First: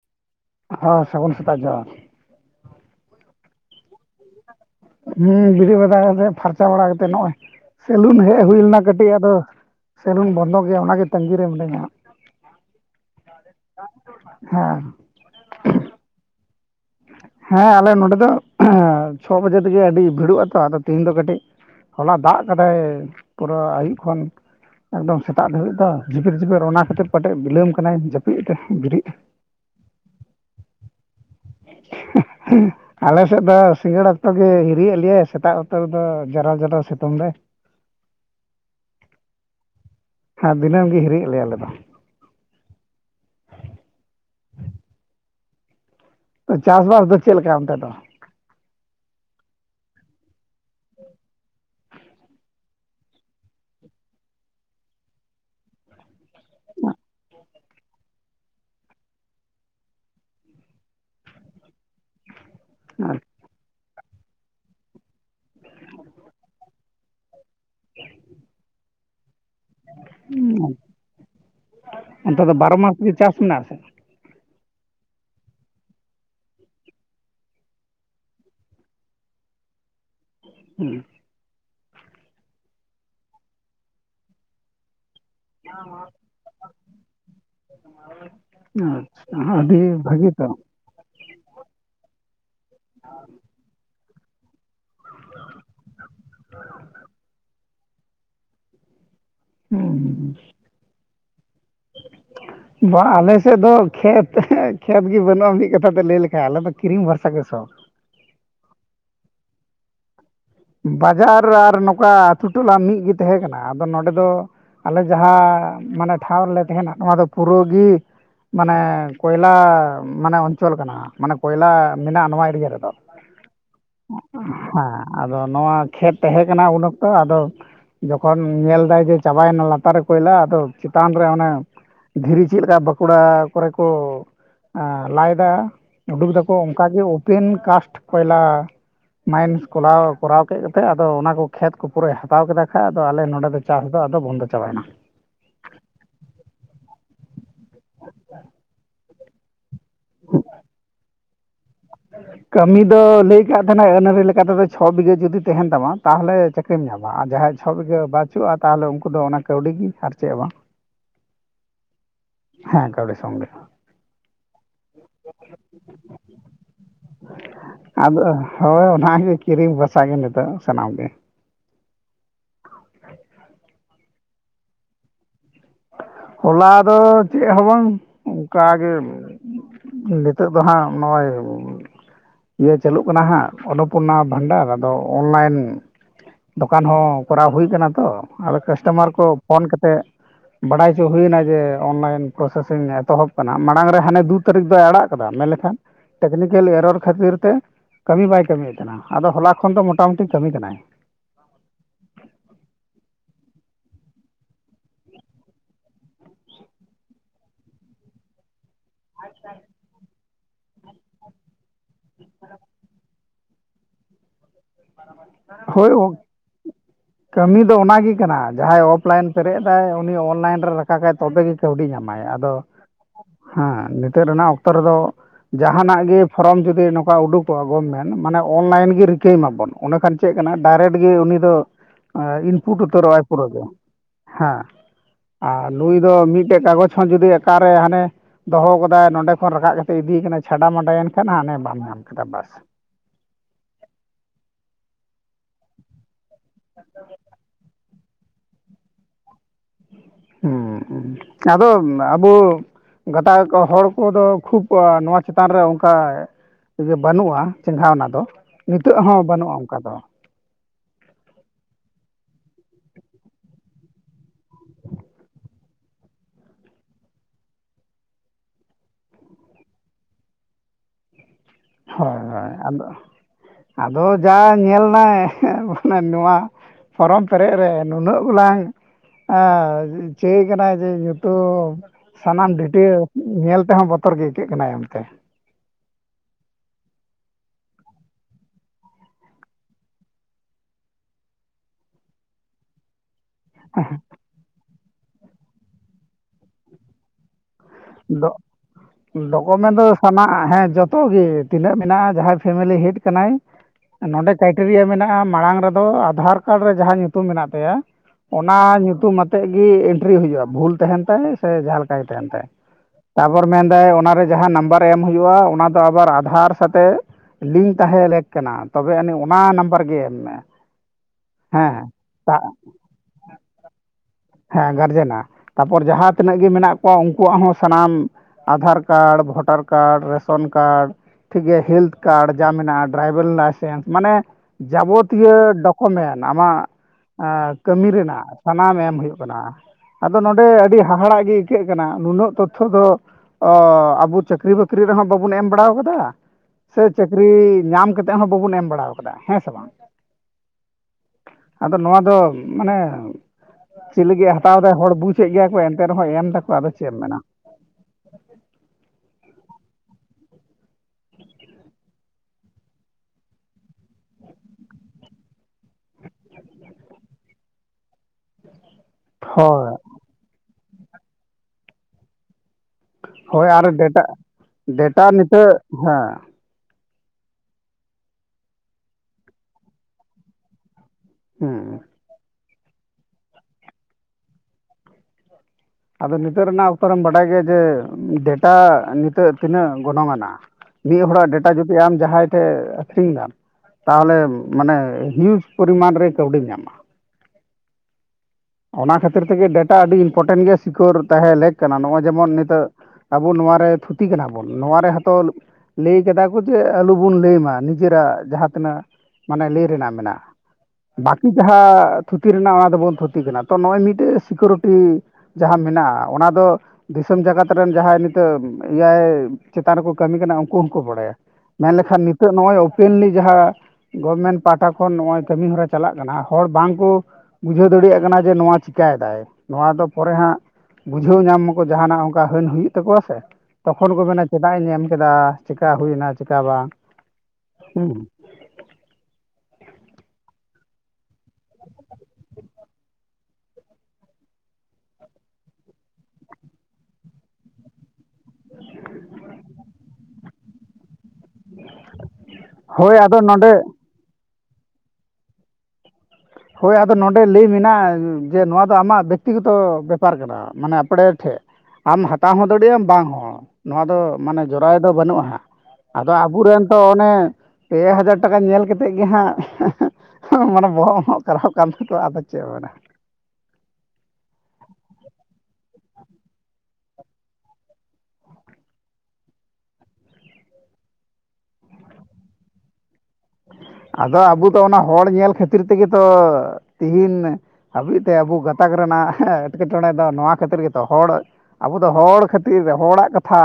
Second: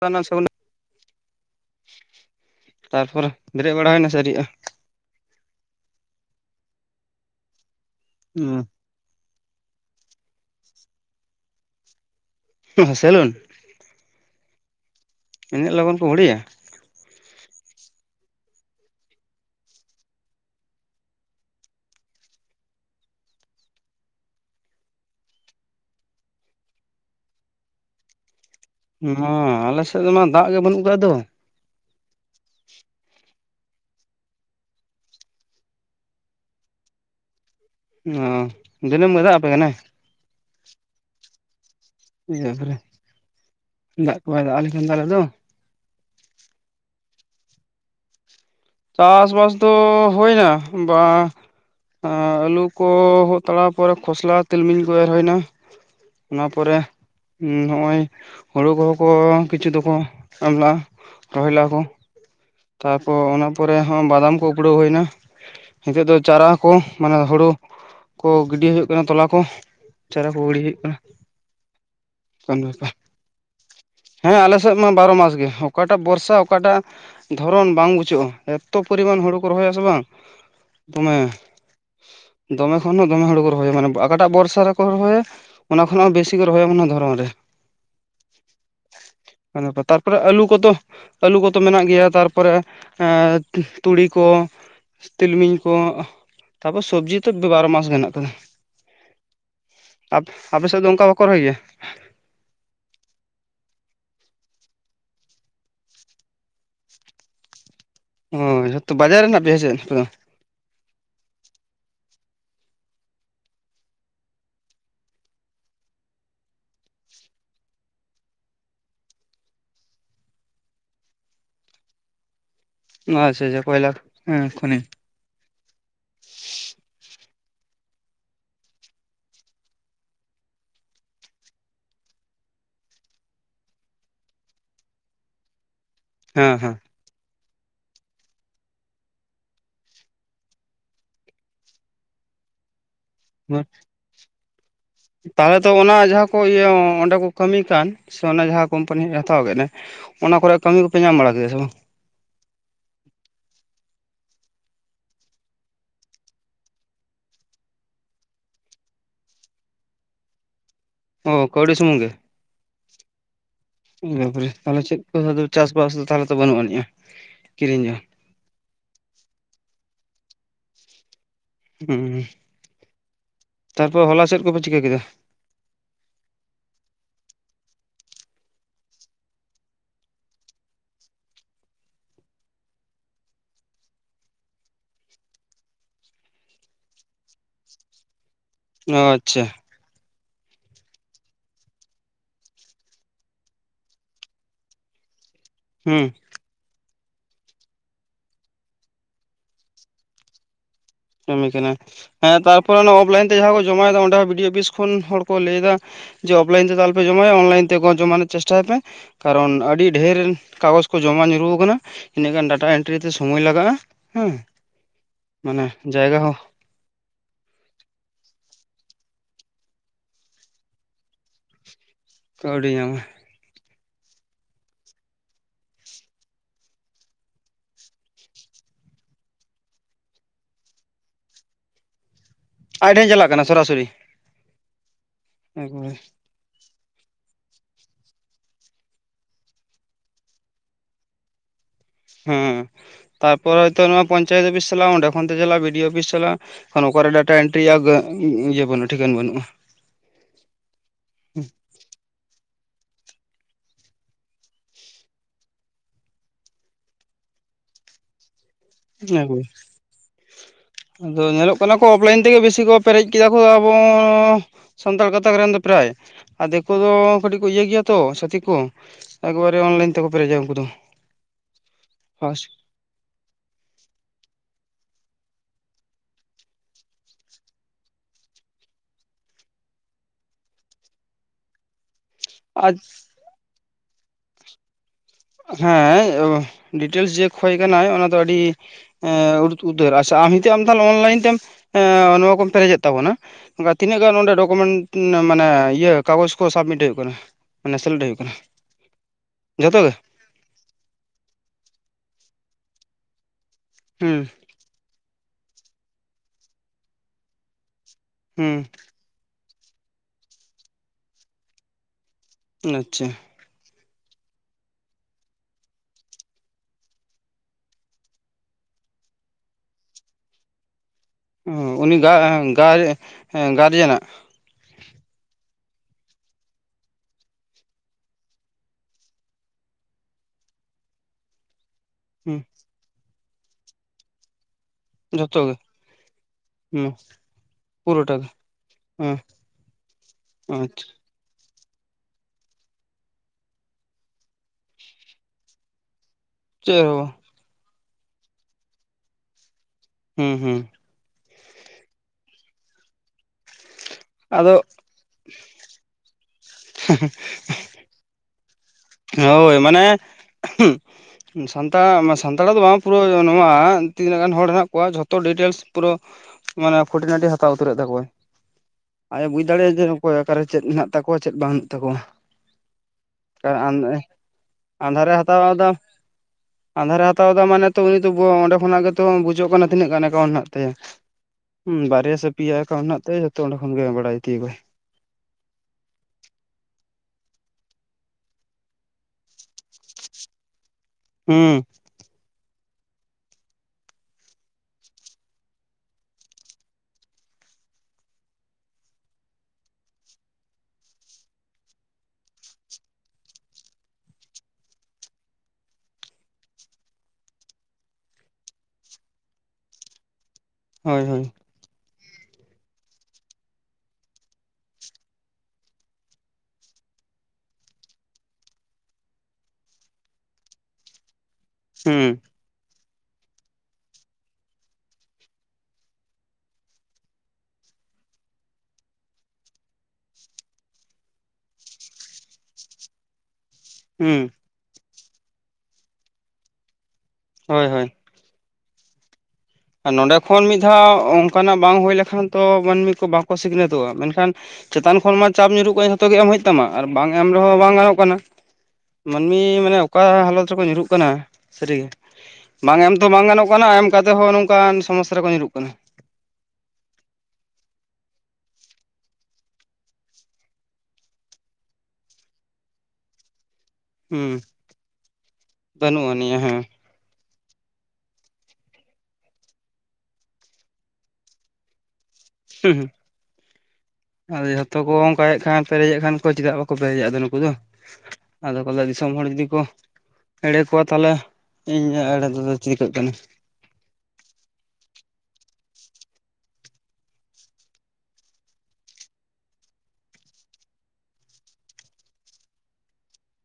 ᱛᱟᱱᱟ ᱥᱟᱹᱵᱩᱱ ᱦᱟᱹ ᱥᱟᱜᱩᱱ ᱥᱮᱛᱟᱜ ᱡᱚᱦᱟᱨ᱾ ᱛᱟᱨᱯᱚᱨᱮ ᱵᱮᱨᱮᱫ ᱵᱟᱲᱟᱭ ᱱᱟ ᱥᱮ ᱟᱹᱣᱨᱤᱜ ᱟᱜᱼᱟ? ᱦᱩᱸ ᱵᱤᱨᱤᱜ ᱵᱟᱲᱟ ᱠᱟᱛᱮ ᱯᱷᱟᱨᱪᱟ ᱵᱟᱲᱟ ᱠᱟᱛᱮᱜ ᱱᱚᱜᱼᱚᱭ ᱥᱮᱞᱩᱱ ᱦᱮᱡ ᱦᱩᱭ ᱞᱮᱱᱟ ᱠᱟᱹᱴᱤᱡ ᱟᱫᱚ ᱥᱮᱞᱩᱱ ᱵᱚᱱᱫᱚ ᱜᱮᱭᱟ ᱚᱱᱟᱜᱮ ᱛᱟᱹᱜᱤ ᱨᱮ ᱢᱤᱱᱟᱹᱧᱟ ᱦᱟᱸᱜ᱾ [unintelligible] ᱥᱮᱞᱩᱱ? ᱦᱮᱸ᱾ ᱤᱱᱟᱹᱜ ᱞᱚᱜᱚᱱ ᱠᱚ ᱵᱩᱸᱲᱤ ᱭᱟ? ᱦᱮᱸ ᱟᱞᱮ ᱱᱚᱰᱮ ᱫᱚ ᱪᱷᱚ ᱵᱟᱡᱮ ᱛᱮᱜᱤ ᱟᱹᱰᱤ ᱵᱷᱤᱲᱚᱜ ᱟᱛᱚ ᱟᱫᱚ ᱛᱤᱦᱤᱧ ᱫᱚ ᱠᱟᱹᱴᱤᱡ ᱦᱚᱞᱟ ᱫᱟᱜ ᱠᱟᱫᱟᱭ ᱯᱩᱨᱟᱹ ᱟᱹᱭᱩᱵ ᱠᱷᱚᱱ ᱮᱠᱫᱚᱢ ᱥᱮᱛᱟᱜ ᱫᱷᱟᱹᱵᱤᱡ ᱫᱚ, ᱡᱤᱵᱤᱨ ᱡᱤᱯᱤᱨ ᱚᱱᱟ ᱠᱷᱟᱹᱛᱤᱨ ᱯᱟᱴᱮᱜ ᱵᱤᱞᱟᱢ ᱠᱟᱱᱟᱭ ᱡᱟᱹ ᱢᱤᱫ ᱛᱟᱦᱟ ᱵᱤᱫᱼ ᱱᱦᱚ ᱟᱞᱮ ᱥᱮᱫ ᱨᱮᱢᱟ ᱫᱟᱜ ᱜᱮ ᱵᱟᱹᱱᱩᱜ ᱟᱠᱟᱫ ᱫᱚ᱾ ᱦᱮᱸ᱾ ᱟᱞᱮ ᱥᱮᱫ ᱫᱚ ᱥᱤᱸᱜᱟᱹᱲ ᱚᱠᱛᱚ ᱜᱮ ᱦᱤᱨᱤᱭᱮᱜ ᱞᱮᱭᱮ ᱥᱮᱛᱟᱜ ᱚᱠᱛᱚ ᱨᱮᱫᱚ ᱡᱟᱨᱟᱞ-ᱡᱟᱨᱟᱞ ᱥᱤᱛᱩᱝ ᱨᱮ᱾ ᱚ ᱫᱤᱱᱟᱹᱢ ᱜᱮ ᱫᱟᱜ ᱟᱯᱮ ᱠᱟᱱᱟ᱾ ᱦᱟ ᱫᱤᱱᱟᱹᱢ ᱜᱤ ᱦᱤᱨᱤᱭᱮᱜ ᱞᱮᱭᱟ ᱟᱞᱮ ᱫᱚ᱾ ᱤᱭᱟᱹ ᱯᱚᱨᱮ ᱫᱟᱜ ᱠᱚ ᱵᱟᱭ ᱫᱟᱜ ᱟᱞᱮ ᱠᱟᱱ ᱫᱚ ᱟᱞᱮ ᱫᱚ᱾ ᱛᱚ ᱪᱟᱥᱵᱟᱥ ᱫᱚ ᱪᱮᱜ ᱞᱮᱠᱟ ᱚᱱᱛᱮ ᱫᱚ? ᱪᱟᱥᱵᱟᱥ ᱫᱚ ᱦᱩᱭᱱᱟ ᱵᱟ- ᱟᱹᱞᱩ ᱠᱚ ᱦᱚ ᱛᱟᱲᱟ ᱯᱚᱨᱮ ᱠᱷᱚᱥᱞᱟ ᱛᱤᱞᱢᱤᱧ ᱠᱚ ᱮᱨ ᱦᱳᱭᱱᱟ᱾ ᱚᱱᱟ ᱯᱚᱨᱮ- ᱱᱚᱜᱼᱚᱭ ᱦᱳᱲᱳ ᱠᱚᱦᱚᱸ ᱠᱚ ᱠᱤᱪᱷᱩ ᱫᱚᱠᱚ ᱮᱢ ᱞᱟᱜᱼᱟ ᱨᱚᱦᱚᱭ ᱞᱟᱜᱼᱟ ᱠᱚ᱾ ᱛᱟᱯᱚᱨ ᱚᱱᱟ ᱯᱚᱨᱮ ᱦᱚᱸ ᱵᱟᱫᱟᱢ ᱠᱚ ᱩᱯᱲᱟᱹᱣ ᱦᱩᱭᱱᱟ ᱱᱤᱛᱚᱜ ᱫᱚ ᱪᱟᱨᱟ ᱠᱚ ᱢᱟᱱᱮ ᱦᱳᱲᱳ᱾ ᱠᱚ ᱜᱤᱰᱤ ᱦᱩᱭᱩᱜ ᱠᱟᱱᱟ ᱛᱚᱞᱟ ᱠᱚ᱾ ᱪᱟᱨᱟ ᱠᱚ ᱜᱤᱰᱤ ᱦᱩᱭᱩᱜ ᱠᱟᱱᱟ ᱚᱱᱛᱮ ᱫᱚ ᱚᱱᱠᱟᱱ ᱵᱟᱨᱚ ᱵᱮᱯᱟᱨ᱾ ᱢᱟᱥ ᱜᱮ ᱪᱟᱥ ᱢᱮᱱᱟᱜ ᱟᱥᱮ ᱦᱮᱸ ᱟᱞᱮ ᱥᱮᱜ ᱢᱟ ᱵᱟᱨᱚ ᱢᱟᱥ ᱜᱮ ᱚᱠᱟᱴᱟᱜ ᱵᱚᱨᱥᱟ ᱚᱠᱟᱴᱟᱜ- ᱫᱷᱚᱨᱚᱱ ᱵᱟᱝ ᱵᱩᱪᱩᱜᱼᱟ ᱮᱛᱚ ᱯᱚᱨᱤᱢᱟᱱ ᱦᱳᱲᱳ ᱠᱚ ᱨᱚᱦᱚᱭᱟ ᱥᱮ ᱵᱟᱝ ᱫᱚᱢᱮ᱾ ᱫᱚᱢᱮ ᱠᱷᱚᱱ ᱫᱚᱢᱮ ᱦᱳᱲᱳ ᱠᱚ ᱨᱚᱦᱚᱭᱟ ᱢᱟᱱᱮ ᱟᱠᱟᱴᱟᱜ ᱵᱚᱨᱥᱟ ᱨᱮᱠᱚ ᱨᱚᱦᱚᱭᱟ- ᱚᱱᱟ ᱠᱷᱚᱱᱟᱜ ᱦᱚᱸ ᱵᱮᱥᱤ ᱠᱚ ᱨᱚᱦᱚᱭᱟ ᱚᱱᱟ ᱫᱷᱚᱨᱚᱱ ᱨᱮ᱾ ᱟᱪᱷᱟ ᱟᱹᱰᱤ ᱛᱟᱨᱯᱚᱨᱮ ᱵᱷᱟᱹᱜᱤ ᱟᱹᱞᱩ ᱛᱚ᱾ ᱠᱚᱫᱚ ᱟᱹᱞᱩ ᱠᱚᱫᱚ ᱢᱮᱱᱟᱜ ᱜᱮᱭᱟ ᱛᱟᱨ ᱯᱚᱨᱮ ᱛᱩᱲᱤ ᱠᱚ᱾ ᱛᱤᱞᱢᱤᱧ ᱠᱚ ᱛᱟᱯᱚᱨ ᱥᱚᱵᱽᱡᱤ ᱛᱚ ᱫᱚ ᱵᱟᱨᱚ ᱢᱟᱥ ᱜᱮ ᱦᱮᱱᱟᱜ ᱟᱠᱟᱫᱟ᱾ ᱦᱩᱸ ᱟᱯ-ᱟᱯᱮ ᱥᱮᱫ ᱫᱚ ᱚᱝᱠᱟ ᱵᱟᱠᱚ ᱨᱚᱦᱚᱭ ᱜᱮᱭᱟ᱾ ᱵᱟ ᱟᱞᱮ ᱥᱮᱫ ᱫᱚ ᱠᱷᱮᱛ-ᱠᱷᱮᱛ ᱜᱮ ᱵᱟᱹᱱᱩᱜᱼᱟ ᱢᱤᱫ ᱠᱟᱛᱷᱟ ᱛᱮ ᱞᱟᱹᱭ ᱞᱮᱠᱷᱟᱡ ᱟᱞᱮ ᱫᱚ ᱠᱤᱨᱤᱧ ᱵᱷᱚᱨᱥᱟ ᱜᱮ ᱥᱚᱠ᱾ ᱦᱳᱭ ᱡᱚᱛᱚ ᱵᱟᱡᱟᱨ ᱨᱮᱱᱟᱜ ᱯᱮᱭᱟ ᱥᱮ-ᱪᱮᱫ ᱟᱯᱮ ᱫᱚ᱾ ᱵᱟᱡᱟᱨ ᱟᱨ ᱱᱚᱝᱠᱟ ᱟᱛᱳ ᱴᱚᱞᱟ ᱢᱤᱫ ᱜᱮ ᱛᱟᱦᱮᱸ ᱠᱟᱱᱟ ᱟᱫᱚ ᱱᱚᱰᱮ ᱫᱚ᱾ ᱟᱞᱮ ᱡᱟᱦᱟᱸ ᱢᱟᱱᱮ ᱴᱷᱟᱶ ᱨᱮᱞᱮ ᱛᱟᱦᱮᱱᱟ ᱱᱚᱣᱟ ᱫᱚ ᱯᱩᱨᱟᱹᱜ ᱜᱤ- ᱢᱟᱱᱮ ᱠᱚᱭᱞᱟ ᱢᱟᱱᱮ ᱚᱧᱪᱚᱞ ᱠᱟᱱᱟ ᱢᱟᱱᱮ ᱠᱚᱭᱞᱟ ᱢᱮᱱᱟᱜᱼᱟ ᱱᱚᱣᱟ ᱮᱨᱤᱭᱟ ᱨᱮᱫᱚ᱾ ᱱᱟᱦᱟᱜ ᱟᱪᱷᱟ-ᱟᱪᱷᱟ ᱠᱚᱭᱞᱟᱠ ᱦᱮᱸ ᱠᱷᱚᱱᱤ᱾ ᱟᱫᱚ ᱱᱚᱣᱟ ᱠᱷᱮᱛ ᱛᱟᱦᱮᱸ ᱠᱟᱱᱟ ᱩᱱ ᱚᱠᱛᱚ ᱟᱫᱚ- ᱡᱚᱠᱷᱚᱱ ᱧᱮᱞ ᱫᱟᱭ ᱡᱮ ᱪᱟᱵᱟᱭᱮᱱᱟ ᱞᱟᱛᱟᱨ ᱨᱮ ᱠᱚᱭᱞᱟ ᱟᱫᱚ ᱪᱮᱛᱟᱱ ᱨᱮ ᱚᱱᱟ ᱫᱷᱤᱨᱤ ᱪᱮᱫ ᱞᱮᱠᱟ ᱵᱟᱸᱠᱩᱲᱟ ᱠᱚᱨᱮ ᱠᱚ ᱞᱟᱭᱮᱫᱟ ᱩᱰᱩᱠ ᱦᱮᱸ ᱫᱟᱠᱚ ᱦᱮᱸ ᱚᱱᱠᱟ ᱜᱮ ᱳᱯᱮᱱ ᱠᱟᱥᱴ ᱠᱚᱭᱞᱟ ᱢᱟᱭᱤᱱᱥ ᱠᱚᱞᱟ ᱠᱚᱨᱟᱣ ᱠᱮᱫ ᱛᱮ ᱟᱫᱚ ᱚᱱᱟ ᱠᱚ ᱠᱷᱮᱛ ᱠᱚ ᱯᱩᱨᱟᱹᱣ ᱦᱟᱛᱟᱣ ᱠᱮᱫᱟ ᱠᱷᱟᱡ ᱟᱫᱚ ᱟᱞᱮ ᱱᱚᱸᱰᱮ ᱫᱚ ᱪᱟᱥ ᱟᱫᱚ-ᱟᱫᱚ ᱵᱚᱱᱫᱚ ᱪᱟᱵᱟᱭᱮᱱᱟ᱾ ᱛᱟᱦᱚᱞᱮ ᱫᱚ ᱚᱱᱟ ᱡᱟᱦᱟᱸ ᱠᱚ ᱤᱭᱟᱹ ᱚᱸᱰᱮ ᱠᱚ ᱠᱟᱹᱢᱤ ᱠᱟᱱ ᱥᱮ ᱚᱱᱟ ᱡᱟᱦᱟᱸ ᱠᱳᱢᱯᱟᱱᱤ ᱦᱟᱛᱟᱣ ᱠᱮᱫ ᱱᱮ ᱚᱱᱟ ᱠᱚᱨᱮ ᱠᱟᱹᱢᱤ ᱠᱚᱯᱮ ᱧᱟᱢ ᱵᱟᱲᱟ ᱠᱮᱫᱟ ᱥᱮ ᱵᱟᱝ? ᱠᱟᱹᱢᱤ ᱫᱚ ᱞᱟᱹᱭ ᱠᱟᱜ ᱛᱟᱦᱮᱸᱱᱟᱭ ᱟᱹᱱ ᱟᱹᱨᱤ ᱞᱮᱠᱟ ᱛᱮᱫᱚ ᱪᱷᱚ ᱵᱤᱜᱷᱟᱹ ᱡᱩᱫᱤ ᱛᱟᱦᱮᱸᱱ ᱛᱟᱢᱟ ᱛᱟᱦᱚᱞᱮ ᱠᱟᱹᱢ ᱧᱟᱢᱟ ᱟᱨ ᱡᱟᱦᱟᱸᱭᱟᱜ ᱪᱷᱚ ᱵᱤᱜᱷᱟᱹ ᱵᱟᱪᱩᱜᱼᱟ ᱛᱟᱦᱚᱞᱮ ᱩᱱᱠᱩ ᱫᱚ ᱚᱱᱟ ᱠᱟᱹᱣᱰᱤ ᱜᱮ ᱟᱨ ᱪᱮᱫ ᱦᱚᱸ ᱵᱟᱝ ᱚ ᱠᱟ. ᱣᱰᱤ ᱥᱩᱢᱩᱝ ᱜᱮ᱾ ᱦᱮᱸ ᱠᱟᱹᱣᱰᱤ ᱥᱚᱝᱜᱮ ᱚᱨᱮ ᱛᱟᱦᱚᱞᱮ ᱪᱮᱫ ᱠᱚ ᱪᱟᱥᱵᱟᱥ ᱫᱚ ᱛᱟᱦᱚᱞᱮ ᱛᱚ ᱵᱟᱹᱱᱩᱜ ᱟᱹᱱᱤᱡᱼᱟ ᱠᱤᱨᱤᱧ ᱡᱚᱝᱼᱟ ᱟᱫᱚ ᱦᱳᱭ ᱚᱱᱟᱱᱟᱜᱮ ᱠᱤᱨᱤᱧ ᱵᱚᱨᱥᱟ ᱜᱮ ᱱᱤᱛᱚᱜ ᱥᱟᱱᱟᱢ ᱜᱮ ᱦᱩᱸ ᱛᱟᱨᱯᱚᱨ ᱦᱚᱞᱟ ᱪᱮᱫ ᱠᱚᱯᱮ ᱪᱤᱠᱟᱹ ᱠᱮᱫᱟ? ᱦᱚᱞᱟ ᱫᱚ ᱪᱮᱫ ᱦᱚᱸ ᱵᱟᱝ ᱚᱱᱠᱟᱜᱮ ᱱᱤᱛᱚᱜ ᱫᱚ ᱦᱟᱸᱜ ᱱᱚᱜᱼᱚᱭ ᱤᱭᱟᱹ ᱪᱟᱹᱞᱩᱜ ᱠᱟᱱᱟ ᱦᱟᱸᱜ ᱚᱱᱚᱯᱩᱨᱱᱟ ᱵᱷᱟᱱᱰᱟᱨ ᱟᱫᱚ ᱚᱱᱞᱟᱭᱤᱱ ᱫᱚᱠᱟᱱ ᱦᱚᱸ ᱠᱚᱨᱟᱣ ᱦᱩᱭ ᱠᱟᱱᱟ ᱛᱚ, ᱟᱫᱚ ᱚ ᱠᱟᱥᱴᱚᱢᱟᱨ ᱠᱚ ᱟᱪᱪᱷᱟ ᱯᱷᱳᱱ ᱠᱟᱛᱮᱜ ᱵᱟᱰᱟᱭ ᱦᱚᱪᱚ ᱦᱩᱭᱮᱱᱟ ᱡᱮ ᱚᱱᱞᱟᱭᱤᱱ ᱯᱨᱚᱥᱮᱥᱤᱝ ᱮᱛᱚᱦᱚᱵ ᱠᱟᱱᱟ, ᱢᱟᱲᱟᱝ ᱨᱮ ᱦᱟᱱᱮ ᱫᱳ ᱛᱟᱹᱨᱤᱠᱷ ᱫᱚᱭ ᱟᱲᱟᱜ ᱠᱟᱫᱟ ᱢᱮᱱᱞᱮᱠᱷᱟᱱ᱾ ᱦᱩᱸ᱾ ᱴᱮᱠᱱᱤᱠᱮᱞᱤ ᱮᱨᱚᱨ ᱠᱷᱟᱹᱛᱤᱨ ᱛᱮ ᱠᱟᱹᱢᱤ ᱵᱟᱭ ᱠᱟᱹᱢᱤᱭᱮᱫ ᱛᱟᱦᱮᱸᱱᱟ, ᱟᱫᱚ ᱦᱚᱞᱟ ᱠᱷᱚᱱ ᱫᱚ ᱢᱳᱴᱟᱢᱩᱴᱤ ᱠᱟᱹᱢᱤ ᱠᱟᱱᱟᱭ᱾ ᱠᱟᱹᱢᱤ ᱠᱟᱱᱟᱭ ᱦᱮᱸ ᱛᱟᱨᱯᱚᱨᱮ ᱚᱱᱟ ᱚᱯᱞᱟᱭᱤᱱ ᱛᱮ ᱡᱟᱦᱟᱸ ᱠᱚ ᱡᱚᱢᱟᱭᱮᱫᱟ ᱚᱸᱰᱮ ᱦᱚᱸ ᱵᱤ ᱰᱤ ᱭᱚ ᱚᱯᱷᱤᱥ ᱠᱷᱚᱱ ᱦᱚᱲ ᱠᱚ ᱞᱟᱹᱭ ᱫᱟ ᱡᱮ ᱚᱯᱷᱞᱟᱭᱤᱱ ᱛᱮ ᱫᱚ ᱚᱞᱚᱯᱮ ᱡᱚᱢᱟᱭᱟ ᱚᱱᱞᱟᱭᱤᱱ ᱛᱮ ᱡᱚᱢᱟᱭ ᱨᱮᱱᱟᱜ ᱪᱮᱥᱴᱟᱭ ᱯᱮ᱾ ᱠᱟᱨᱚᱱ ᱟᱹᱰᱤ ᱰᱷᱮᱨ ᱠᱟᱜᱚᱡᱽ ᱠᱚ ᱡᱚᱢᱟ ᱧᱩᱨᱩᱠᱟᱱᱟ ᱤᱱᱟᱹᱜ ᱜᱟᱱ ᱰᱟᱴᱟ ᱮᱱᱴᱨᱤ ᱛᱮ ᱥᱚᱢᱳᱭ ᱞᱟᱜᱟᱜᱼᱟ ᱦᱮᱸ᱾ ᱢᱟᱱᱮ ᱦᱳᱭ ᱡᱟᱭᱜᱟ ᱦᱚᱸ ᱠᱟᱹᱢᱤ ᱫᱚ ᱚᱱᱟᱜᱤ ᱠᱟᱱᱟ ᱡᱟᱦᱟᱸᱭ ᱚᱯᱞᱟᱭᱤᱱ ᱯᱮᱨᱮᱡ ᱫᱟᱭ ᱩᱱᱤ ᱚᱱᱞᱟᱭᱤᱱ ᱨᱮ ᱨᱟᱠᱟᱵ ᱠᱟᱭ ᱛᱚᱵᱮ ᱜᱤ ᱠᱟᱹᱣᱰᱤ ᱧᱟᱢᱟᱭ, ᱟᱫᱚ ᱠᱟᱹᱣᱰᱤ ᱧᱟᱢᱟ ᱦᱮᱸ ᱱᱤᱛᱚᱜ ᱨᱮᱱᱟᱜ ᱚᱠᱛᱚ ᱨᱮᱫᱚ ᱡᱟᱦᱟᱸᱱᱟᱜ ᱜᱤ ᱯᱷᱚᱨᱚᱢ ᱡᱩᱫᱤ ᱱᱚᱝᱠᱟ ᱩᱰᱩᱠᱚᱜᱼᱟ ᱜᱚᱵᱷᱢᱮᱱᱴ ᱢᱟᱱᱮ ᱚᱱᱞᱟᱭᱤᱱ ᱜᱤ ᱨᱤᱠᱟᱹᱭ ᱢᱟᱵᱚᱱ᱾ ᱚᱸᱰᱮ ᱠᱷᱟᱱ ᱪᱮᱫ ᱠᱟᱱᱟ ᱰᱟᱭᱨᱮᱠᱴ ᱜᱮ ᱩᱱᱤ ᱫᱚ ᱤᱱᱯᱩᱴ ᱟᱡ ᱴᱷᱮᱱ ᱩᱛᱟᱹᱨᱚᱜᱼᱟᱭ ᱪᱟᱞᱟᱜ ᱠᱟᱱᱟ ᱯᱩᱨᱟᱹ ᱜᱮ᱾ ᱥᱚᱨᱟᱥᱚᱨᱤ ᱦᱮᱸ ᱟᱨ ᱮᱠᱵᱟᱨᱮ ᱱᱩᱭ ᱫᱚ ᱢᱤᱫᱴᱮᱡ ᱠᱟᱜᱚᱡᱽ ᱦᱚᱸ ᱡᱩᱫᱤ ᱚᱠᱟᱨᱮ ᱦᱟᱸᱱᱮ ᱫᱚᱦᱚ ᱠᱟᱫᱟᱭ ᱱᱚᱸᱰᱮ ᱠᱷᱚᱱ ᱨᱟᱠᱟᱵ ᱠᱟᱛᱮᱜ ᱤᱫᱤᱭᱮ ᱠᱟᱱᱟᱭ ᱪᱷᱟᱰᱟ ᱢᱟᱰᱟᱭᱮᱱ ᱠᱷᱟᱱ ᱦᱟᱸᱱᱮ ᱵᱟᱢ ᱧᱟᱢᱟ [unintelligible] ᱵᱟᱥ ᱦᱮᱸ ᱛᱟᱨᱯᱚᱨ ᱦᱚᱭᱛᱳ ᱱᱚᱣᱟ ᱯᱚᱧᱪᱟᱭᱮᱛ ᱚᱯᱷᱤᱥ ᱪᱟᱞᱟᱜᱼᱟ, ᱚᱸᱰᱮ ᱠᱷᱚᱱ ᱪᱟᱞᱟᱜ ᱵᱤ ᱰᱤ ᱭᱳ ᱚᱯᱷᱤᱥ ᱪᱟᱞᱟᱜᱼᱟ, ᱮᱠᱷᱚᱱ ᱚᱠᱟᱨᱮ ᱰᱟᱴᱟᱭ ᱮᱴᱨᱤᱭᱟᱭ ᱜᱟᱹ ᱤᱭᱟᱹ ᱵᱟᱹᱱᱩᱜ ᱴᱷᱤᱠᱟᱹᱱ ᱵᱟᱹᱱᱩᱜᱼᱟ᱾ ᱩᱸ ᱩᱸ ᱟᱫᱚ ᱟᱵᱩ ᱜᱟᱛᱟᱠ ᱦᱚᱲ ᱠᱚᱫᱚ ᱠᱷᱩᱵ ᱠᱚ ᱱᱚᱣᱟ ᱪᱮᱛᱟᱱ ᱨᱮ ᱚᱝᱠᱟ ᱤᱭᱟᱹ ᱵᱟᱹᱱᱩᱜᱼᱟ ᱪᱮᱸᱜᱷᱟᱣᱱᱟ ᱫᱚ ᱱᱤᱛᱚᱜ ᱦᱚᱸ ᱮᱠᱵᱟᱨᱮ᱾ ᱵᱟᱹᱱᱩᱜᱼᱟ ᱚᱝᱠᱟ ᱫᱚ᱾ ᱟᱫᱚ ᱧᱮᱞᱚᱜ ᱠᱟᱱᱟ ᱠᱚ ᱚᱯᱷᱞᱟᱭᱤᱱ ᱛᱮᱜᱮ ᱵᱮᱥᱤ ᱠᱚ ᱯᱮᱨᱮᱡ ᱠᱮᱫᱟ ᱠᱚ, ᱟᱵᱚ ᱥᱟᱱᱛᱟᱲ ᱜᱟᱛᱟᱠ ᱨᱮᱱ ᱫᱚ ᱯᱨᱟᱭ ᱟᱨ ᱫᱤᱠᱩ ᱫᱚ ᱠᱟᱹᱴᱤᱡ ᱠᱚ ᱤᱭᱟᱹ ᱜᱤᱭᱟ ᱛᱚ ᱪᱷᱟᱛᱤᱠ ᱠᱚ᱾ ᱮᱠᱵᱟᱨᱮ ᱚᱱᱞᱟᱭᱤᱱ ᱛᱮᱠᱚ ᱯᱮᱨᱮᱡᱟ ᱩᱱᱠᱩ ᱫᱚ᱾ ᱦᱳᱭ ᱯᱷᱟᱥᱴ ᱦᱳᱭ, ᱟᱫᱚ ᱟᱫᱚ ᱡᱟ ᱧᱮᱞ ᱟᱱᱮ ᱱᱚᱣᱟ ᱯᱷᱚᱨᱚᱢ ᱯᱮᱨᱮᱡ ᱨᱮ ᱱᱩᱱᱟᱹᱜ ᱜᱚᱞᱟᱝ ᱟᱹ ᱪᱤᱠᱟᱜ ᱠᱟᱱᱟ ᱡᱮ ᱧᱩᱛᱩᱢ ᱥᱟᱱᱟᱢ ᱟᱨ ᱰᱤᱴᱮ ᱧᱮᱞ ᱛᱮᱦᱚᱸ ᱵᱚᱛᱚᱨ ᱜᱮ ᱟᱹᱭᱠᱟᱹᱜ ᱠᱟᱱᱟ ᱮᱢᱛᱮ᱾ ᱦᱮᱸ ᱰᱤᱴᱮᱞᱥ ᱡᱮ ᱠᱷᱚᱡ ᱠᱟᱱᱟᱭ ᱚᱱᱟ ᱫᱚ ᱟᱹᱰᱤ ᱮᱸ ᱩᱫ ᱩᱫᱟᱹᱨ ᱟᱪᱪᱷᱟ ᱟᱢ ᱡᱮ [unintelligible] ᱚᱱᱞᱟᱭᱤᱱ ᱛᱮᱢ ᱮᱸ ᱱᱚᱣᱟ ᱠᱚᱢ ᱯᱮᱨᱮᱡᱮᱫ ᱛᱟᱵᱚᱱᱟ, ᱚᱱᱠᱟ ᱛᱤᱱᱟᱹᱜ ᱜᱟᱱ ᱚᱸᱰᱮ ᱰᱚᱠᱚᱢᱮᱱᱴ ᱢᱟᱱᱮ ᱤᱭᱟᱹ ᱠᱟᱜᱚᱡᱽ ᱠᱚ ᱥᱟᱵᱢᱤᱴ ᱦᱩᱭᱩᱜ ᱠᱟᱱᱟ? ᱢᱟᱱᱮ ᱥᱮᱞᱮᱫ ᱦᱩᱭᱩᱜ ᱠᱟᱱᱟ ᱰᱟᱜ ᱰᱚᱠᱚᱢᱮᱱᱴ ᱡᱷᱚᱛᱚ ᱫᱚ ᱜᱮ ᱥᱟᱱᱟ ᱦᱮᱸ ᱡᱚ ᱛᱚ ᱜᱮ ᱛᱤᱱᱟᱹᱜ ᱢᱮᱱᱟᱜᱼᱟ, ᱡᱟᱦᱟᱸᱭ ᱯᱷᱮᱢᱮᱞᱤ ᱦᱮᱰ ᱠᱟᱱᱟᱭ ᱦᱩᱸ ᱱᱚᱰᱮ ᱠᱟᱭ ᱴᱮᱨᱤᱭᱟ ᱢᱮᱱᱟᱜᱼᱟ ᱢᱟᱲᱟᱝ ᱨᱮᱫᱚ ᱟᱫᱷᱟᱨ ᱠᱟᱨᱰ ᱨᱮ ᱡᱟᱦᱟᱸ ᱧᱩᱛᱩᱢ ᱢᱮᱱᱟᱜ ᱛᱟᱭᱟ ᱚᱱᱟ ᱧᱩᱛᱩᱢ ᱟᱛᱤᱜ ᱜᱤ ᱮᱱᱴᱨᱤ ᱦᱩᱭᱩᱜᱼᱟ ᱵᱷᱩᱞ ᱛᱟᱦᱮᱸᱱ ᱛᱟᱭ ᱥᱮ ᱡᱟᱦᱟᱸ ᱞᱮᱠᱟᱜᱮ ᱛᱟᱦᱮᱸᱱ ᱛᱟᱭ᱾ ᱟᱪᱪᱷᱟ᱾ ᱛᱟᱯᱚᱨ ᱢᱮᱱᱫᱟᱭ ᱚᱱᱟᱨᱮ ᱡᱟᱦᱟᱸ ᱱᱟᱢᱵᱟᱨ ᱮᱢ ᱦᱩᱭᱩᱜᱼᱟ ᱚᱱᱟ ᱫᱚ ᱟᱵᱟᱨ ᱟᱫᱷᱟᱨ ᱥᱟᱛᱮ ᱞᱤᱝᱠ ᱛᱟᱦᱮᱸ ᱞᱮᱠ ᱠᱟᱱᱟ ᱛᱚᱵᱮ ᱟᱹᱱᱤᱡ ᱚᱱᱟ ᱱᱟᱢᱵᱟᱨ ᱜᱮᱢ ᱚ ᱩᱱᱤ ᱜᱟ ᱜᱟ ᱦᱮᱸ ᱜᱟᱨᱡᱮᱱᱟᱜ? ᱦᱮᱸ ᱜᱟᱨᱡᱮᱱᱟᱜ ᱛᱟᱯᱚᱨ ᱡᱟᱦᱟᱸ ᱛᱤᱱᱟᱹᱜ ᱜᱤ ᱢᱮᱱᱟᱜ ᱠᱚᱣᱟ ᱩᱱ ᱠᱩᱭᱟᱜ ᱦᱚᱸ ᱥᱟᱱᱟᱢ Aadhaar card voter card ration card ᱴᱷᱤᱠ ᱜᱮᱭᱟ ᱦᱮᱞᱛᱷ ᱠᱟᱲ ᱦᱩᱸ ᱡᱟ ᱢᱮᱱᱟᱜᱼᱟ ᱰᱨᱟᱭᱵᱷᱤᱝ ᱞᱟᱭᱥᱮᱱᱥ ᱢᱟᱱᱮ ᱡᱟᱵᱚᱛᱤᱭᱚ ᱡᱷᱚᱛᱚ ᱜᱮ ᱰᱚᱠᱚᱢᱮᱱᱴ ᱟᱢᱟᱜ ᱦᱩᱸ ᱟᱸ ᱠᱟᱹᱢᱤ ᱯᱩᱨᱟᱹᱴᱟ ᱜᱮ ᱨᱮᱱᱟᱜ ᱥᱟᱱᱟᱢ ᱮᱢ ᱦᱮᱸ ᱦᱩᱭᱩᱜ ᱠᱟᱱᱟ ᱟᱫᱚ ᱱᱚᱰᱮ ᱟᱹᱰᱤ ᱟᱪᱪᱷᱟ ᱦᱟᱦᱟᱲᱟᱜ ᱜᱤ ᱤᱠᱟᱹᱜ ᱠᱟᱱᱟ᱾ ᱱᱩᱱᱟᱹᱜ ᱛᱚᱛᱷᱚ ᱫᱚ ᱚ ᱟᱵᱚ ᱪᱟᱹᱠᱨᱤ-ᱵᱟᱹᱠᱨᱤ ᱨᱮᱦᱚᱸ ᱵᱟᱵᱚᱱ ᱮᱢ ᱵᱟᱲᱟᱣ ᱠᱟᱫᱟ ᱪᱮᱫ ᱥᱮ ᱦᱚᱸ ᱵᱟᱝ ᱪᱟᱹᱠᱨᱤ ᱧᱟᱢ ᱠᱟᱛᱮᱜ ᱦᱚᱸ ᱵᱟᱵᱩᱱ ᱮᱢ ᱵᱟᱲᱟᱣ ᱠᱟᱫᱟ ᱦᱮᱸ ᱥᱮ ᱵᱟᱝ ᱦᱩᱸ-ᱦᱩᱸ ᱟᱫᱚ ᱱᱚᱣᱟ ᱫᱚ ᱢᱟᱱᱮ ᱪᱮᱫ ᱞᱟᱹᱜᱤᱫ ᱟᱫᱚ ᱦᱟᱛᱟᱣ ᱫᱟᱭ ᱦᱚᱲ ᱵᱩᱡ ᱵᱩᱪᱮᱫ ᱜᱮᱭᱟ ᱠᱚ ᱮᱱᱛᱮ ᱨᱮᱦᱚᱸ ᱮᱢ ᱫᱟᱠᱚ ᱟᱫᱚ ᱪᱮᱫ ᱮᱢ ᱦᱮᱸᱻᱦᱮᱸ ᱢᱮᱱᱟ ᱦᱳᱭ ᱢᱟᱱᱮ ᱥᱟᱱᱛᱟᱲ ᱢᱟ ᱥᱟᱱᱛᱟᱲᱟᱜ ᱫᱚ ᱵᱟᱝ ᱯᱩᱨᱟᱹ ᱱᱚᱜ-ᱚ ᱱᱚᱣᱟ ᱛᱤᱱᱟᱹᱜ ᱜᱟᱱ ᱦᱚᱲ ᱦᱮᱱᱟᱜ ᱠᱚᱣᱟ ᱡᱷᱚᱛᱚ ᱰᱤᱴᱮᱞᱥ ᱯᱩᱨᱟᱹ ᱢᱟᱱᱮ ᱯᱷᱩᱴᱤᱱᱟᱴᱤ ᱦᱟᱛᱟᱣ ᱩᱛᱟᱹᱨᱮᱫ ᱛᱟᱠᱚᱣᱟᱭ ᱟᱡ ᱮ ᱵᱩᱡᱽ ᱦᱳᱭ ᱫᱟᱲᱮᱭᱟᱜ-ᱟ ᱡᱮ ᱚᱠᱚᱭ ᱚᱠᱟᱨᱮ ᱪᱮᱫ ᱦᱮᱱᱟᱜ ᱛᱟᱣᱟ ᱪᱮᱫ ᱵᱟᱱᱩᱜ ᱛᱟᱠᱚᱣᱟ᱾ ᱦᱳᱭ ᱟᱨ ᱟᱢ ᱱᱚᱜ-ᱚᱭ ᱰᱮᱴᱟ ᱰᱮᱴᱟ ᱟᱸᱫᱷᱟᱨᱮ ᱱᱤᱛᱚᱜ ᱦᱟᱛᱟᱣᱫᱟ ᱦᱮᱸ ᱟᱸᱫᱷᱟᱨᱮ ᱦᱟᱛᱟᱣ ᱮᱫᱟ ᱢᱟᱱᱮ ᱛᱚ ᱩᱱᱤᱛᱚ ᱚᱸᱰᱮ ᱠᱷᱚᱱᱟᱜ ᱜᱮᱛᱚ ᱵᱩᱡᱚᱜ ᱠᱟᱱᱟ ᱛᱤᱱᱟᱹᱜ ᱜᱟᱱ ᱮᱠᱟᱭᱩᱱᱴ ᱢᱮᱱᱟᱜ ᱛᱟᱭᱟ ᱦᱩᱸ ᱵᱟᱨᱭᱟ ᱥᱮ ᱯᱮᱭᱟ ᱮᱠᱟᱣᱩᱱᱴ ᱢᱮᱱᱟᱜ ᱛᱟᱭᱟ ᱡᱚᱛᱚ ᱚᱸᱰᱮ ᱠᱷᱚᱱ ᱜᱮ ᱵᱟᱲᱟᱭ ᱛᱤᱭᱳᱜᱟᱭ ᱟᱫᱚ ᱱᱤᱛᱚᱜ ᱨᱮᱱᱟᱜ ᱚᱠᱛᱚ ᱨᱮᱢ ᱵᱟᱰᱟᱭ ᱜᱮᱭᱟ ᱡᱮ ᱰᱮᱴᱟ ᱱᱤᱛᱚᱜ ᱛᱤᱱᱟᱹᱜ ᱜᱚᱱᱚᱝ ᱟᱱᱟ ᱢᱤᱜ ᱦᱚᱲᱟᱜ ᱰᱮᱴᱟ ᱦᱩᱸ ᱡᱩᱫᱤ ᱟᱢ ᱡᱟᱦᱟᱸᱭ ᱛᱮ ᱟᱹᱠᱷᱨᱤᱧ ᱫᱟᱢ ᱛᱟᱦᱚᱞᱮ ᱢᱟᱱᱮ ᱦᱤᱭᱩᱡᱽ ᱯᱚᱨᱤᱢᱟᱱ ᱨᱮ ᱠᱟᱹᱣᱰᱤᱢ ᱧᱟᱢᱟ ᱚᱱᱟ ᱠᱷᱟᱹᱛᱤᱨ ᱛᱮᱜᱮ ᱰᱮᱴᱟ ᱟᱹᱰᱤ ᱤᱱᱯᱚᱴᱮᱱᱴ ᱜᱮ ᱥᱤᱠᱳᱨ ᱛᱟᱦᱮᱸ ᱞᱮᱠ ᱠᱟᱱᱟ ᱱᱚᱜᱼᱚᱭ ᱡᱮᱢᱚᱱ ᱱᱤᱛᱚᱜ ᱟᱵᱚ ᱱᱚᱣᱟᱨᱮ ᱛᱷᱩᱛᱤ ᱠᱟᱱᱟ ᱵᱚᱱ ᱱᱚᱣᱟᱨᱮ ᱦᱚᱸᱛᱚ ᱞᱟᱹᱭ ᱠᱟᱫᱟ ᱠᱚ ᱡᱮ ᱟᱞᱚᱵᱩᱱ ᱞᱟᱹᱭ ᱢᱟ ᱱᱤᱡᱮᱨᱟᱜ ᱡᱟᱦᱟᱸ ᱛᱤᱱᱟᱹᱜ ᱢᱟᱱᱮ ᱞᱟᱹᱭ ᱨᱮᱱᱟᱜ ᱢᱮᱱᱟᱜᱼᱟ ᱦᱳᱭ ᱦᱳᱭ ᱵᱟᱠᱤ ᱡᱟᱦᱟᱸ ᱛᱷᱩᱛᱤ ᱨᱮᱱᱟᱜ ᱚᱱᱟ ᱫᱚᱵᱚᱱ ᱛᱷᱩ ᱛᱤ ᱠᱟᱱᱟ ᱛᱚ ᱱᱚᱜᱼᱚᱭ ᱢᱤᱫᱴᱮᱡ ᱥᱤᱠᱩᱨᱤᱴᱤ ᱡᱟᱦᱟᱸ ᱢᱮᱱᱟᱜᱼᱟ ᱚᱱᱟ ᱫᱚ ᱫᱤᱥᱚᱢ ᱡᱟᱠᱟᱛ ᱨᱮᱱ ᱡᱟᱦᱟᱸᱭ ᱱᱤᱛᱚᱜ ᱮᱭᱟᱭ ᱪᱮᱛᱟᱱ ᱨᱮᱠᱚ ᱠᱟᱹᱢᱤ ᱠᱟᱱᱟ ᱩᱱᱠᱩ ᱦᱚᱸᱠᱚ ᱵᱟᱲᱟᱭᱟ᱾ ᱢᱮᱱ ᱦᱩᱸ ᱞᱮᱠᱷᱟᱱ ᱱᱤᱛᱚᱜ ᱱᱚᱜᱼᱚᱭ ᱳᱯᱮᱱᱞᱤ ᱡᱟᱦᱟᱸ ᱜᱚᱵᱷᱚᱢᱮᱱᱴ ᱯᱟᱦᱟᱴᱟ ᱠᱷᱚᱱ ᱱᱚᱜᱼᱚᱭ ᱠᱟᱹᱢᱤᱦᱚᱨᱟ ᱪᱟᱞᱟᱜ ᱠᱟᱱᱟ ᱦᱚᱲ ᱵᱟᱝᱠᱚ ᱵᱩᱡᱷᱟᱹᱣ ᱫᱟᱲᱮᱭᱟᱜᱼᱟ᱾ ᱠᱟᱱᱟ ᱡᱮ ᱱᱚᱣᱟ ᱪᱤᱠᱟᱹᱭᱮᱫᱟᱭ ᱱᱚᱣᱟ ᱫᱚ ᱯᱚᱨᱮ ᱦᱟᱸᱜ ᱵᱩᱡᱷᱟᱹᱣ ᱧᱟᱢ ᱢᱟ ᱠᱚ ᱡᱟᱦᱟᱱᱟᱜ ᱚᱱᱠᱟ ᱦᱟᱹᱱ ᱦᱩᱭᱩᱜ ᱛᱟᱠᱚᱣᱟ ᱥᱮ ᱛᱚᱠᱷᱚᱱ ᱠᱚ ᱦᱩᱸ ᱢᱮᱱᱟ ᱪᱮᱫᱟᱜ ᱤᱧ ᱮᱢ ᱠᱮᱫᱟ ᱪᱤᱠᱟ ᱦᱩᱭᱱᱟ ᱪᱤᱠᱟ ᱵᱟᱝ ᱦᱳᱭ-ᱦᱳᱭ ᱟᱨ ᱱᱚᱰᱮ ᱠᱷᱚᱱ ᱢᱤᱫ ᱫᱷᱟᱣ ᱚᱱᱠᱟᱱᱟᱜ ᱵᱟᱝ ᱦᱩᱭ ᱞᱮᱠᱷᱟᱱ ᱛᱚ ᱢᱟᱹᱱᱢᱤ ᱠᱚ ᱵᱟᱠᱚ ᱥᱤᱠᱷᱱᱟᱹᱛᱚᱜᱼᱟ ᱢᱮᱱᱠᱷᱟᱱ ᱪᱮᱛᱟᱱ ᱠᱷᱚᱱ ᱢᱟ ᱪᱟᱯ ᱧᱩᱨᱩᱜ ᱠᱚᱜ ᱡᱷᱚᱛᱚ ᱜᱮ ᱮᱢ ᱦᱳᱭᱳᱜ ᱛᱟᱢᱟ ᱟᱨ ᱵᱟᱝ ᱮᱢ ᱨᱮᱦᱚᱸ ᱵᱟᱝ ᱜᱟᱱᱚᱜ ᱠᱟᱱᱟ᱾ ᱢᱟᱹᱱᱢᱤ ᱢᱟᱱᱮ ᱚᱠᱟ ᱦᱟᱞᱚᱛ ᱨᱮᱠᱚ ᱧᱩᱨᱩᱜ ᱠᱟᱱᱟ ᱥᱟᱹᱨᱤᱜᱮ ᱵᱟᱝ ᱮᱢ ᱦᱳᱭ ᱛᱮᱦᱚᱸ ᱟᱫᱚ ᱵᱟᱝ ᱜᱟᱱᱚᱜ ᱱᱚᱰᱮ ᱠᱟᱱᱟ ᱮᱢ ᱠᱟᱛᱮ ᱦᱚᱸ ᱱᱚᱝᱠᱟᱱ ᱥᱚᱢᱚᱥᱟ ᱨᱮᱠᱚ ᱧᱩᱨᱩᱜ ᱠᱟᱱᱟ᱾ ᱦᱳᱭ ᱟᱫᱚ ᱱᱚᱸᱰᱮ ᱞᱟᱹᱭ ᱢᱮᱱᱟᱜ-ᱟ ᱡᱮ ᱱᱚᱣᱟ ᱫᱚ ᱟᱢᱟᱜ ᱵᱮᱠᱛᱤᱜᱚᱛᱚ ᱵᱮᱯᱟᱨ ᱠᱟᱱᱟ ᱢᱟᱱᱮ ᱟᱯᱲᱮ ᱴᱷᱮᱡ ᱟᱢ ᱦᱟᱛᱟᱣ ᱦᱚᱸ ᱫᱟᱲᱮᱭᱟᱜ-ᱟᱢ ᱵᱟᱝ ᱦᱚᱸ ᱱᱚᱣᱟ ᱫᱚ ᱦᱩᱸ ᱢᱟᱱᱮ ᱡᱚᱨᱟᱭ ᱫᱚ ᱵᱟᱹᱱᱩᱜᱼᱟ ᱦᱟᱸᱜ ᱟᱫᱚ ᱵᱟᱹᱱᱩᱜᱼᱟ ᱱᱤᱭᱟᱹ ᱦᱮᱸ ᱟᱵᱩᱨᱮᱱ ᱛᱚ ᱚᱱᱮ ᱯᱮ ᱦᱟᱡᱟᱨ ᱴᱟᱠᱟ ᱧᱮᱞ ᱠᱟᱛᱮᱫ ᱜᱮ ᱦᱟᱸᱜ ᱢᱟᱱᱮ ᱵᱚᱦᱚᱜ ᱦᱚᱸ ᱠᱚᱨᱟᱯ ᱠᱟᱱ ᱛᱟᱠᱚᱣᱟ ᱟᱫᱚ ᱪᱮᱫ ᱮᱢ ᱢᱮᱱᱟ ᱦᱩᱸ-ᱦᱩᱸ ᱟᱫᱚ ᱡᱷᱚᱛᱚ ᱠᱚ ᱚᱱᱠᱟᱭᱮᱫ ᱠᱷᱟᱱ ᱯᱮᱨᱮᱡᱮᱫ ᱠᱷᱟᱱ ᱠᱚ ᱪᱮᱫᱟᱜ ᱵᱟᱠᱚ ᱯᱮᱨᱮᱡᱟ ᱟᱫᱚ ᱱᱩᱠᱩ ᱫᱚ ᱟᱫᱚ ᱠᱚ ᱞᱟᱹᱭᱟ ᱫᱤᱥᱚᱢ ᱦᱚᱲ ᱡᱩᱫᱤ ᱠᱚ ᱮᱲᱮ ᱠᱚᱣᱟ ᱛᱟᱦᱚᱞᱮ ᱤᱧᱦᱚᱸ ᱮᱲᱮ ᱛᱮᱫᱚ ᱪᱤᱠᱟᱹᱜ ᱠᱟᱱᱟ ᱟᱫᱚ ᱟᱵᱚ ᱫᱚ ᱚᱱᱟ ᱦᱚᱲ ᱧᱮᱞ ᱠᱷᱟᱹᱛᱤᱨ ᱛᱮᱜᱮ ᱛᱚ ᱛᱮᱦᱮᱧ ᱦᱟᱵᱤᱡ ᱛᱮ ᱟᱵᱚ ᱜᱟᱛᱟᱠ ᱨᱮᱱᱟᱜ ᱮᱴᱠᱮᱴᱚᱬᱮ ᱫᱚ ᱱᱚᱣᱟ ᱠᱷᱟᱹᱛᱤᱨ ᱜᱮᱛᱚ ᱦᱚᱲ ᱟᱵᱚ ᱫᱚ ᱦᱚᱲ ᱠᱷᱟᱹᱛᱤᱨ ᱦᱚᱲᱟᱜ ᱠᱟᱛᱷᱟ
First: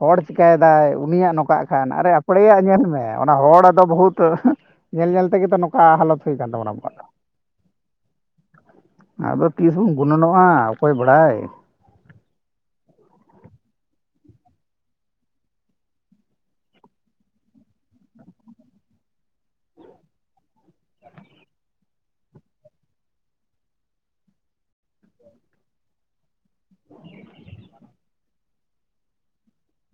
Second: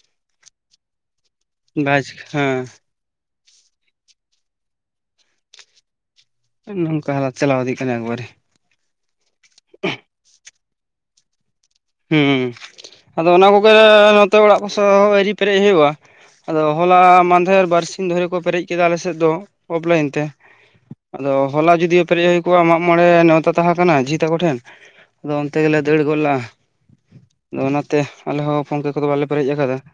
ᱦᱚᱲ ᱪᱤᱠᱟᱹᱭ ᱫᱟᱭ ᱩᱱᱤᱭᱟᱜ ᱱᱚᱝᱠᱟ ᱠᱟᱜ ᱠᱷᱟᱱ ᱵᱟᱭ ᱟᱨᱮ ᱪᱤᱠᱟᱹᱜ ᱟᱯᱲᱮᱭᱟᱜ ᱦᱮᱸ ᱧᱮᱞ ᱢᱮ ᱚᱱᱟ ᱦᱚᱲ ᱫᱚ ᱵᱚᱦᱩᱛ ᱧᱮᱞ- ᱧᱮᱞ ᱛᱮᱜᱮ ᱛᱚ ᱱᱚᱝ ᱠᱟ ᱦᱟᱞᱚᱛ ᱦᱩᱭ ᱟᱠᱟᱱ ᱛᱟᱵᱚᱱᱟ ᱟᱵᱚᱣᱟᱜ ᱫᱚ ᱱᱚᱝᱠᱟ ᱦᱟᱞᱚᱛ ᱪᱟᱞᱟᱣ ᱤᱫᱤᱜ ᱠᱟᱱᱟ ᱮᱠᱵᱟᱨᱮ ᱟᱫᱚ ᱛᱤᱥ ᱵᱚᱱ ᱜᱩᱱᱟᱹᱱᱚᱜᱼᱟ ᱚᱠᱚᱭ ᱵᱟᱲᱟᱭ ᱾ ᱦᱩᱸ ᱟᱫᱚ ᱚᱱᱟ ᱠᱚᱜᱮ ᱱᱚᱛᱮ ᱚᱲᱟᱜ ᱠᱚ ᱥᱟᱶ ᱟᱣᱨᱤ ᱯᱮᱨᱮᱡ ᱦᱩᱳᱭᱳᱜᱼᱟ ᱟᱫᱚ ᱦᱚᱞᱟ ᱢᱟᱦᱫᱮᱨ ᱵᱟᱨᱥᱤᱧ ᱫᱷᱚᱨᱮᱹ ᱠᱚ ᱯᱮᱨᱮᱡ ᱠᱮᱫᱟ ᱟᱞᱮᱥᱮᱫ ᱫᱚ ᱚᱯᱷᱞᱟᱭᱤᱱ ᱛᱮ ᱾ ᱟᱫᱚ ᱦᱚᱞᱟ ᱡᱩᱫᱤ ᱯᱮᱨᱮᱡ ᱦᱳᱭ ᱠᱚᱜᱼᱟ ᱢᱟᱜ ᱢᱚᱬᱮ ᱱᱮᱣᱛᱟ ᱛᱟᱦᱮᱸ ᱠᱟᱱᱟ ᱡᱷᱤ ᱛᱟᱠᱚ ᱴᱷᱮᱱ ᱾ ᱟᱫᱚ ᱚᱱᱛᱮ ᱜᱮᱞᱮ ᱫᱟᱹᱲ ᱜᱚᱫᱞᱟᱜ-ᱟ ᱾ [inaudible] ᱠᱟᱲᱟᱡ-ᱠᱚᱲᱚᱡ ᱾ ᱟᱫᱚ ᱚᱱᱟᱛᱮ ᱟᱞᱮ ᱦᱚᱸ ᱯᱷᱳᱱᱯᱮᱹ ᱠᱚᱫᱚ ᱵᱟᱞᱮ ᱯᱮᱨᱮᱡ ᱟᱠᱟᱫᱟ ᱾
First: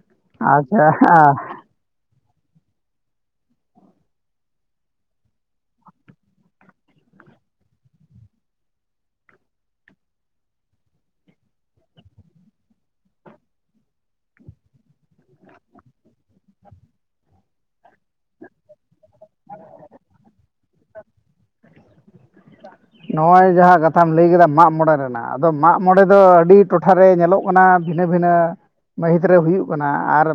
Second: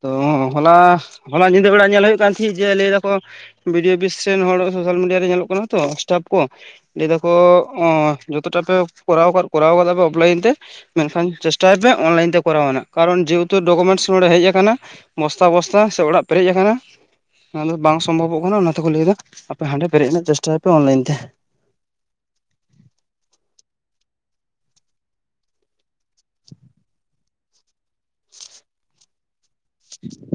ᱛᱚ ᱦᱚᱞᱟ, ᱟᱪᱪᱷᱟ ᱦᱚᱞᱟ ᱧᱤᱫᱟᱹ ᱵᱮᱲᱟ ᱧᱮᱞ ᱦᱳᱭᱳᱜ ᱠᱟᱱ ᱛᱟᱦᱮᱸᱫ ᱡᱮ ᱞᱟᱹᱭ ᱫᱟᱠᱚ ᱵᱷᱤᱰᱤᱭᱳ ᱚᱯᱤᱥ ᱥᱮᱱ ᱦᱚᱲ ᱥᱳᱥᱟᱞ ᱢᱤᱰᱤᱭᱟ ᱨᱮ ᱧᱮᱞᱚᱜ ᱠᱟᱱᱟ ᱛᱚ ᱥᱴᱟᱯ ᱠᱚ ᱾ ᱞᱟᱹᱭ ᱫᱟᱠᱚ ᱚ ᱚᱸ ᱡᱚᱛᱚᱴᱟ ᱯᱮ ᱠᱚᱨᱟᱣ ᱟᱠᱟᱫ ᱠᱚᱨᱟᱣ ᱟᱠᱟᱫᱟ ᱯᱮ ᱚᱯᱷᱞᱟᱭᱤᱱ ᱛᱮ ᱢᱮᱱᱠᱷᱟᱱ ᱪᱮᱥᱴᱟᱭ ᱯᱮ ᱚᱱᱞᱟᱭᱤᱱ ᱛᱮ ᱠᱚᱨᱟᱣ ᱨᱮᱱᱟᱜ, ᱠᱟᱨᱚᱱ ᱡᱮᱹᱦᱮᱹᱛᱩ ᱰᱚᱠᱩᱢᱮᱱᱴᱥ ᱱᱚᱲᱮ ᱦᱮᱡ ᱟᱠᱟᱱᱟ ᱾ ᱵᱚᱥᱛᱟ ᱵᱚᱥᱛᱟ ᱥᱮ ᱚᱲᱟᱜ ᱯᱮᱨᱮᱡ ᱟᱠᱟᱱᱟ, ᱩᱱᱟ, ᱹᱜ ᱫᱚ ᱵᱟᱝ ᱥᱚᱢᱵᱷᱚᱵᱚᱜ ᱠᱟᱱᱟ ᱚᱱᱟᱛᱮᱠᱚ ᱞᱟᱹᱭ ᱮᱫᱟ ᱾ ᱟᱯᱮ ᱦᱟᱸᱰᱮ ᱯᱮᱨᱮᱡ ᱨᱮᱱᱟᱜ ᱪᱮᱥᱴᱟᱭᱯᱮ ᱚᱱᱞᱟᱭᱤᱱ ᱛᱮ ᱾ ᱱᱚᱜᱼᱚᱸᱭ ᱡᱟᱦᱟᱸ ᱠᱟᱛᱷᱟᱢ ᱞᱟᱹᱭ ᱠᱮᱫᱟ ᱢᱟᱜ ᱢᱚᱬᱮ ᱨᱮᱱᱟᱜ ᱟᱫᱚ ᱢᱟᱜ ᱢᱚᱬᱮ ᱫᱚ ᱟᱹᱰᱤ ᱴᱚᱴᱷᱟ ᱨᱮ ᱧᱮᱞᱚᱜ ᱚᱱᱟ ᱵᱷᱤᱱᱟᱹ ᱵᱷᱤᱱᱟᱹ ᱢᱟᱹᱦᱤᱛ ᱨᱮ ᱦᱩᱭᱩᱜ ᱠᱟᱱᱟ ᱟᱨ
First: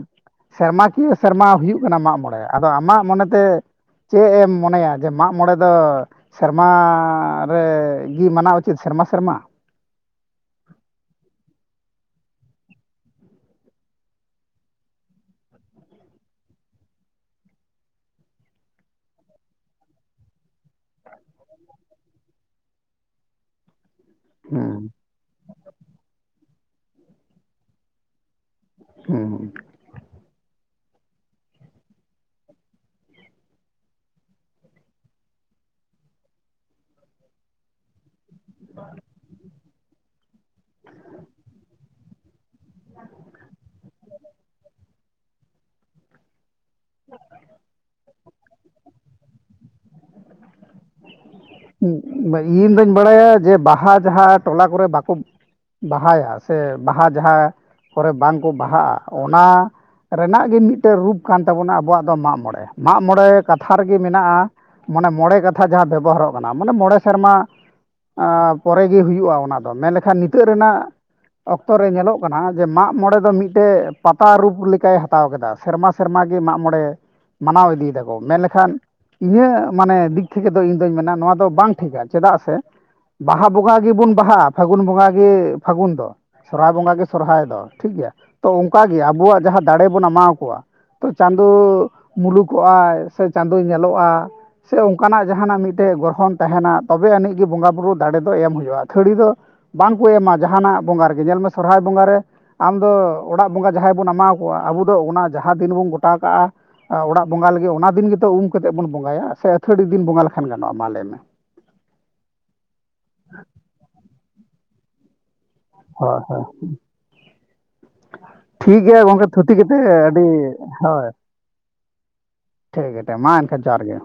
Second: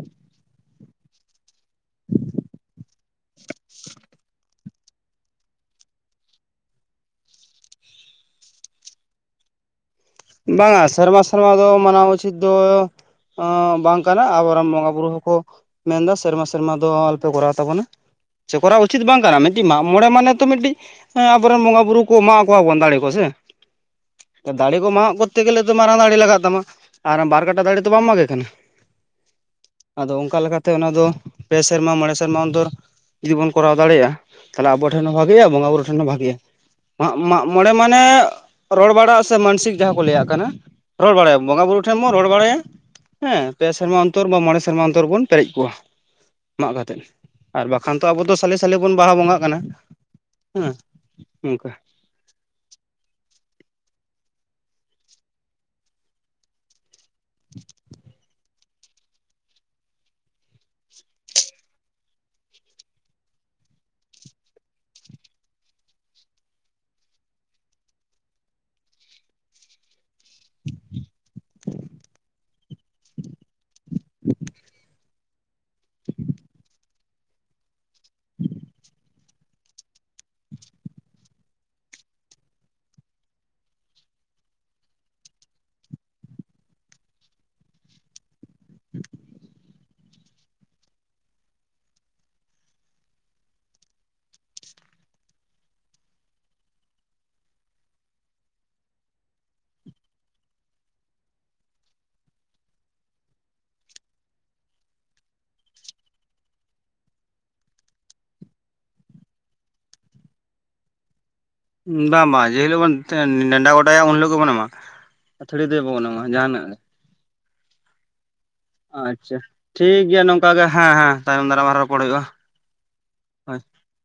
ᱥᱮᱨᱢᱟ ᱠᱤᱭᱟᱹ ᱥᱮᱨᱢᱟ ᱦᱩᱭᱩᱜ ᱦᱩᱭᱩᱜ ᱠᱟᱱᱟ ᱢᱟᱜ ᱢᱚᱬᱮ ᱟᱫᱚ ᱟᱢᱟᱜ ᱢᱚᱱᱮᱛᱮ ᱪᱮᱫ ᱮᱢ ᱢᱚᱱᱮᱭᱟ ᱡᱮ ᱢᱟᱜ ᱢᱚᱬᱮ ᱫᱚ ᱢᱟ -ᱨᱮ -ᱜᱤ ᱢᱟᱱᱟᱣ ᱩᱪᱤᱛ ᱥᱮᱨᱢᱟ ᱥᱮᱨᱢᱟ ᱾ ᱵᱟᱝᱟ, ᱥᱮᱨᱢᱟ- ᱥᱮᱨᱢᱟ ᱫᱚ ᱢᱟᱱᱟᱣ ᱩᱪᱤᱛ ᱫᱚ ᱟᱸ ᱵᱟᱝ ᱠᱟᱱᱟ ᱟᱵᱚᱨᱮᱱ ᱵᱚᱸᱜᱟ ᱵᱩᱨᱩ ᱦᱚᱸᱠᱚ ᱢᱮᱱ ᱫᱚ ᱥᱮᱨᱢᱟ ᱥᱮᱨᱢᱟ ᱫᱚ ᱟᱞᱚᱯᱮ ᱠᱚᱨᱟᱣ ᱛᱟᱵᱚᱱᱟ ᱾ ᱪᱮ ᱠᱚᱨᱟᱣ ᱩᱪᱤᱛ ᱵᱟᱝ ᱠᱟᱱᱟ ᱢᱤᱫᱴᱤᱡ ᱢᱟᱜ ᱢᱚᱬᱮ ᱢᱟᱱᱮ ᱛᱚ ᱢᱤᱫᱴᱤᱡ ᱦᱮᱸ, ᱟᱵᱚᱨᱮᱱ ᱵᱚᱸᱜᱟ ᱵᱩᱨᱩ ᱠᱚ ᱮᱢᱟᱣ ᱠᱚᱣᱟ ᱵᱚᱱ ᱫᱟᱲᱮ ᱠᱚ ᱥᱮ ᱾ ᱫᱟᱲᱮ ᱠᱚ ᱦᱩᱸ ᱢᱟ-ᱢᱟᱜ ᱠᱚᱨᱛᱮ ᱜᱮᱞᱮ ᱛᱚ ᱢᱟᱨᱟᱝ ᱫᱟᱲᱮ ᱞᱟᱜᱟᱜ ᱛᱟᱢᱟ ᱟᱨ ᱵᱟ ᱠᱟᱴᱟ ᱫᱟᱲᱮ ᱫᱚ ᱵᱟᱢ ᱢᱟᱜᱮ ᱠᱟᱱᱟ ᱾ ᱦᱩᱺ -ᱴᱚᱜ ᱾ ᱟᱫᱚ, ᱚᱱᱠᱟ ᱞᱮᱠᱟᱛᱮ ᱚᱱᱟ ᱫᱚ ᱯᱮ ᱥᱮᱨᱢᱟ ᱢᱚᱬᱮ ᱥᱮᱨᱢᱟ ᱚᱱᱛᱚᱨ ᱡᱩᱫᱤ ᱵᱚᱱ ᱠᱚᱨᱟᱣ ᱫᱟᱲᱮᱭᱟᱜᱼᱟ ᱛᱟᱞᱦᱮ ᱟᱵᱚ ᱴᱷᱮᱱ ᱦᱚᱸ ᱵᱷᱟᱜᱮᱜ-ᱟ ᱵᱚᱸᱜᱟ ᱵᱩᱨᱩ ᱴᱷᱮᱱ ᱦᱚᱸ ᱵᱷᱟᱜᱮᱜ-ᱟ ᱾ ᱢᱟᱜ, ᱢᱟᱜ ᱢᱚᱬᱮ ᱢᱟᱱᱮ ᱨᱚᱲ ᱵᱟᱲᱟᱜ ᱥᱮ ᱢᱟᱱᱥᱤᱠ ᱡᱟᱦᱟᱸ ᱠᱚ ᱞᱟᱹᱭᱟᱜ ᱠᱟᱱᱟ, ᱨᱚᱲ ᱵᱟᱲᱟᱭᱟ ᱵᱚᱸᱜᱟ ᱵᱩᱨᱩ ᱴᱷᱮᱱ ᱵᱚᱱ ᱨᱚᱲ ᱵᱟᱲᱟᱭᱟ ᱦᱮᱸ ᱯᱮ ᱥᱮᱨᱢᱟ ᱚᱱᱛᱚᱨ ᱵᱟ ᱢᱚᱬᱮ ᱥᱮᱨᱢᱟ ᱚᱱᱛᱚᱨ ᱵᱚᱱ ᱯᱮᱨᱮᱡ ᱠᱚᱣᱟ ᱾ ᱢᱟᱜ ᱠᱟᱛᱮᱜ, ᱟᱨ ᱵᱟᱠᱷᱟᱱ ᱛᱚ ᱟᱵᱚ ᱫᱚ ᱥᱟᱞᱮ ᱥᱟᱞᱮ ᱵᱚᱱ ᱵᱟᱦᱟ ᱵᱚᱸᱜᱟᱜ ᱠᱟᱱᱟ ᱦᱮᱸ ᱱᱚᱝᱠᱟ ᱾ ᱤᱧ ᱫᱩᱧ ᱵᱟᱲᱟᱭᱟ ᱡᱮ ᱵᱟᱦᱟ ᱡᱟᱦᱟ ᱴᱚᱞᱟ ᱠᱚᱨᱮ ᱵᱟᱠᱚ ᱵᱟᱦᱟᱭᱟ ᱥᱮ, ᱵᱟᱦᱟ ᱡᱟᱦᱟᱸ ᱠᱚᱨᱮ ᱵᱟᱝ ᱠᱚ ᱵᱟᱦᱟᱜᱼᱟ ᱚᱱᱟ ᱨᱮᱱᱟᱜ ᱜᱮ ᱢᱤᱫᱴᱟᱝ ᱨᱩᱯ ᱠᱟᱱ ᱛᱟᱵᱚᱱᱟ ᱟᱵᱚᱣᱟᱜ ᱫᱚ ᱢᱟᱜ ᱢᱚᱬᱮ ᱢᱟᱜ ᱢᱚᱬᱮ ᱠᱟᱛᱷᱟ ᱨᱮᱜᱮ ᱢᱮᱱᱟᱜᱼᱟ ᱢᱚᱱᱮ ᱢᱚᱬᱮ ᱠᱟᱛᱷᱟ ᱡᱟᱦᱟᱸ ᱵᱮᱵᱚᱦᱟᱨᱚᱜ ᱾ ᱢᱟᱱᱟᱣ ᱢᱟᱱᱮ ᱢᱚᱬᱮ ᱥᱮᱨᱢᱟ ᱯᱚᱨᱮ ᱜᱮ ᱦᱩᱭᱩᱜᱼᱟ ᱚᱱᱟ ᱫᱚ ᱢᱮᱱ ᱞᱮᱠᱷᱟᱱ ᱱᱤᱛᱚ ᱛᱟᱹᱜ ᱨᱮᱱᱟᱜ ᱚᱠᱛᱚ ᱨᱮ ᱧᱮᱞᱚᱜ ᱠᱟᱱᱟ ᱡᱮ ᱢᱟᱜ ᱢᱚᱬᱮ ᱫᱚ ᱢᱤᱫᱴᱮᱡ ᱯᱟᱛᱟ ᱨᱩᱯ ᱞᱮᱠᱟᱭ ᱦᱟᱛ ᱦᱟᱛᱟᱣ ᱠᱮᱫᱟ, ᱾ ᱥᱮᱨᱢᱟ ᱥᱮᱨᱢᱟ ᱜᱮ ᱢᱟᱜ ᱢᱚᱬᱮ ᱢᱟᱱᱟᱣ ᱤᱫᱤᱭᱮᱫᱟ ᱠᱚ, ᱢᱮᱱ ᱞᱮᱠᱷᱟᱱ ᱤᱧᱟᱹᱜ ᱢᱟᱱᱮ ᱫᱤᱠ ᱛᱷᱮᱹᱠᱮᱹ ᱫᱚ ᱤᱧ ᱫᱩᱧ ᱢᱮᱱᱟ ᱱᱚᱣᱟ ᱫᱚ ᱵᱟᱝ ᱴᱷᱤᱠᱟ ᱪᱮᱫᱟᱜ ᱥᱮ ᱵᱟᱦᱟ ᱵᱚᱸᱜᱟ ᱜᱮᱵᱩᱱ ᱵᱟᱦᱟᱜᱼᱟ ᱯᱷᱟᱹᱜᱩᱱ ᱵᱚᱸᱜᱟ ᱜᱮ ᱯᱷᱟᱹᱜᱩᱱ ᱫᱚ ᱾ ᱥᱚᱨᱦᱟᱭ ᱵᱚᱸᱜᱟ ᱜᱮ ᱥᱚᱨᱦᱟᱭ ᱫᱚ ᱴᱷᱤᱠ ᱜᱮᱭᱟ ᱛᱚ ᱚᱱᱠᱟᱜᱮ ᱟᱵᱚᱣᱟᱜ ᱡᱟᱦᱟ ᱫᱟᱲᱮᱹᱵᱚᱱ ᱮᱢᱟ ᱠᱚᱣᱟ ᱛᱚ ᱪᱟᱸᱫᱚᱭ ᱢᱩᱞᱩᱠᱚᱜᱼᱟᱭ ᱥᱮ ᱪᱟᱸᱫᱚᱭ ᱧᱮᱞᱚᱜᱼᱟ ᱥᱮ ᱚᱱᱠᱟᱱᱟᱜ ᱡᱟᱦᱟᱱᱟᱜ ᱢᱤᱫ ᱥᱮ ᱜᱨᱚᱦᱚᱱ ᱛᱟᱦᱮᱱᱟ ᱛᱚᱵᱮ ᱟᱹᱱᱤᱡ ᱜᱮ ᱵᱚᱸᱜᱟ ᱵᱩᱨᱩ ᱫᱟᱲᱮᱹ ᱫᱚ ᱮᱢ ᱦᱳᱭᱳᱜᱼᱟ ᱟᱹᱛᱷᱟᱹᱲᱤ ᱫᱚ ᱵᱟᱝ ᱠᱚ ᱮᱢᱟ ᱡᱟᱦᱟᱱᱟᱜ ᱵᱚᱸᱜᱟ ᱨᱮᱜᱮ ᱧᱮᱞ ᱢᱮ ᱥᱚᱨᱦᱟᱭ ᱵᱚᱸᱜᱟ ᱨᱮ ᱟᱢ ᱫᱚ ᱚᱲᱟᱜ ᱵᱚᱸᱜᱟ ᱡᱟᱦᱟᱸᱭ ᱵᱚᱱ ᱮᱢᱟᱣ ᱠᱚᱣᱟ ᱟᱵᱚ ᱫᱚ ᱚᱱᱟ ᱡᱟᱦᱟᱸ ᱫᱤᱱ ᱵᱚᱱ ᱜᱚᱴᱟ ᱠᱟᱜᱼᱟ ᱾ ᱚᱲᱟᱜ ᱵᱚᱸᱜᱟ ᱞᱟᱹᱜᱤᱫ ᱚᱱᱟ ᱫᱤᱱ ᱜᱮᱛᱚ ᱩᱢ ᱠᱟᱛᱮᱜ ᱵᱚᱱ ᱵᱚᱸᱜᱟᱭᱟ ᱥᱮ ᱟᱹᱛᱷᱟᱹᱲᱤ ᱫᱤᱱ ᱵᱚᱸᱜᱟ ᱞᱮᱠᱷᱟᱱ ᱜᱟᱱᱚᱜᱼᱟ ᱢᱟ ᱞᱟᱹᱭᱢᱮ ᱵᱟᱝ-ᱵᱟᱝ ᱡᱮ ᱦᱤᱞᱳᱜ ᱵᱚᱱ ᱱᱮᱰᱟ ᱜᱚᱴᱟᱭᱟ ᱩᱱ ᱦᱤᱞᱳ ᱜᱮᱵᱚᱱ ᱮᱢᱟ ᱟᱹᱛᱷᱟᱹᱲᱤ ᱫᱚ ᱵᱟᱵᱚᱱ ᱮᱢᱟ ᱡᱟᱦᱟᱸᱱᱟᱜ ᱜᱮ ᱪᱮᱫ ᱦᱚᱸ ᱵᱟᱝ ᱟᱸᱡᱚᱢᱚᱜ ᱠᱟᱱᱟ ᱴᱷᱤᱠ ᱜᱮᱭᱟ ᱜᱚᱝᱠᱮ ᱟᱪᱪᱷᱟ ᱛᱷᱩᱛᱤ ᱠᱟᱛᱮ ᱴᱷᱤᱠ ᱜᱮᱭᱟ ᱟᱹᱰᱤ ᱱᱚᱝᱠᱟ ᱜᱮ ᱦᱮᱸ ᱦᱳᱭ ᱦᱮᱸ ᱛᱟᱭᱚᱢ ᱫᱟᱨᱟᱢ ᱟᱨᱚ ᱨᱚᱯᱚᱲ ᱦᱩᱭᱩᱜᱼᱟ ᱴᱷᱤᱠ ᱜᱮ ᱴᱮ ᱢᱟ ᱦᱳᱭ ᱮᱱᱠᱷᱟᱱ ᱡᱚᱦᱟᱨ ᱜᱮ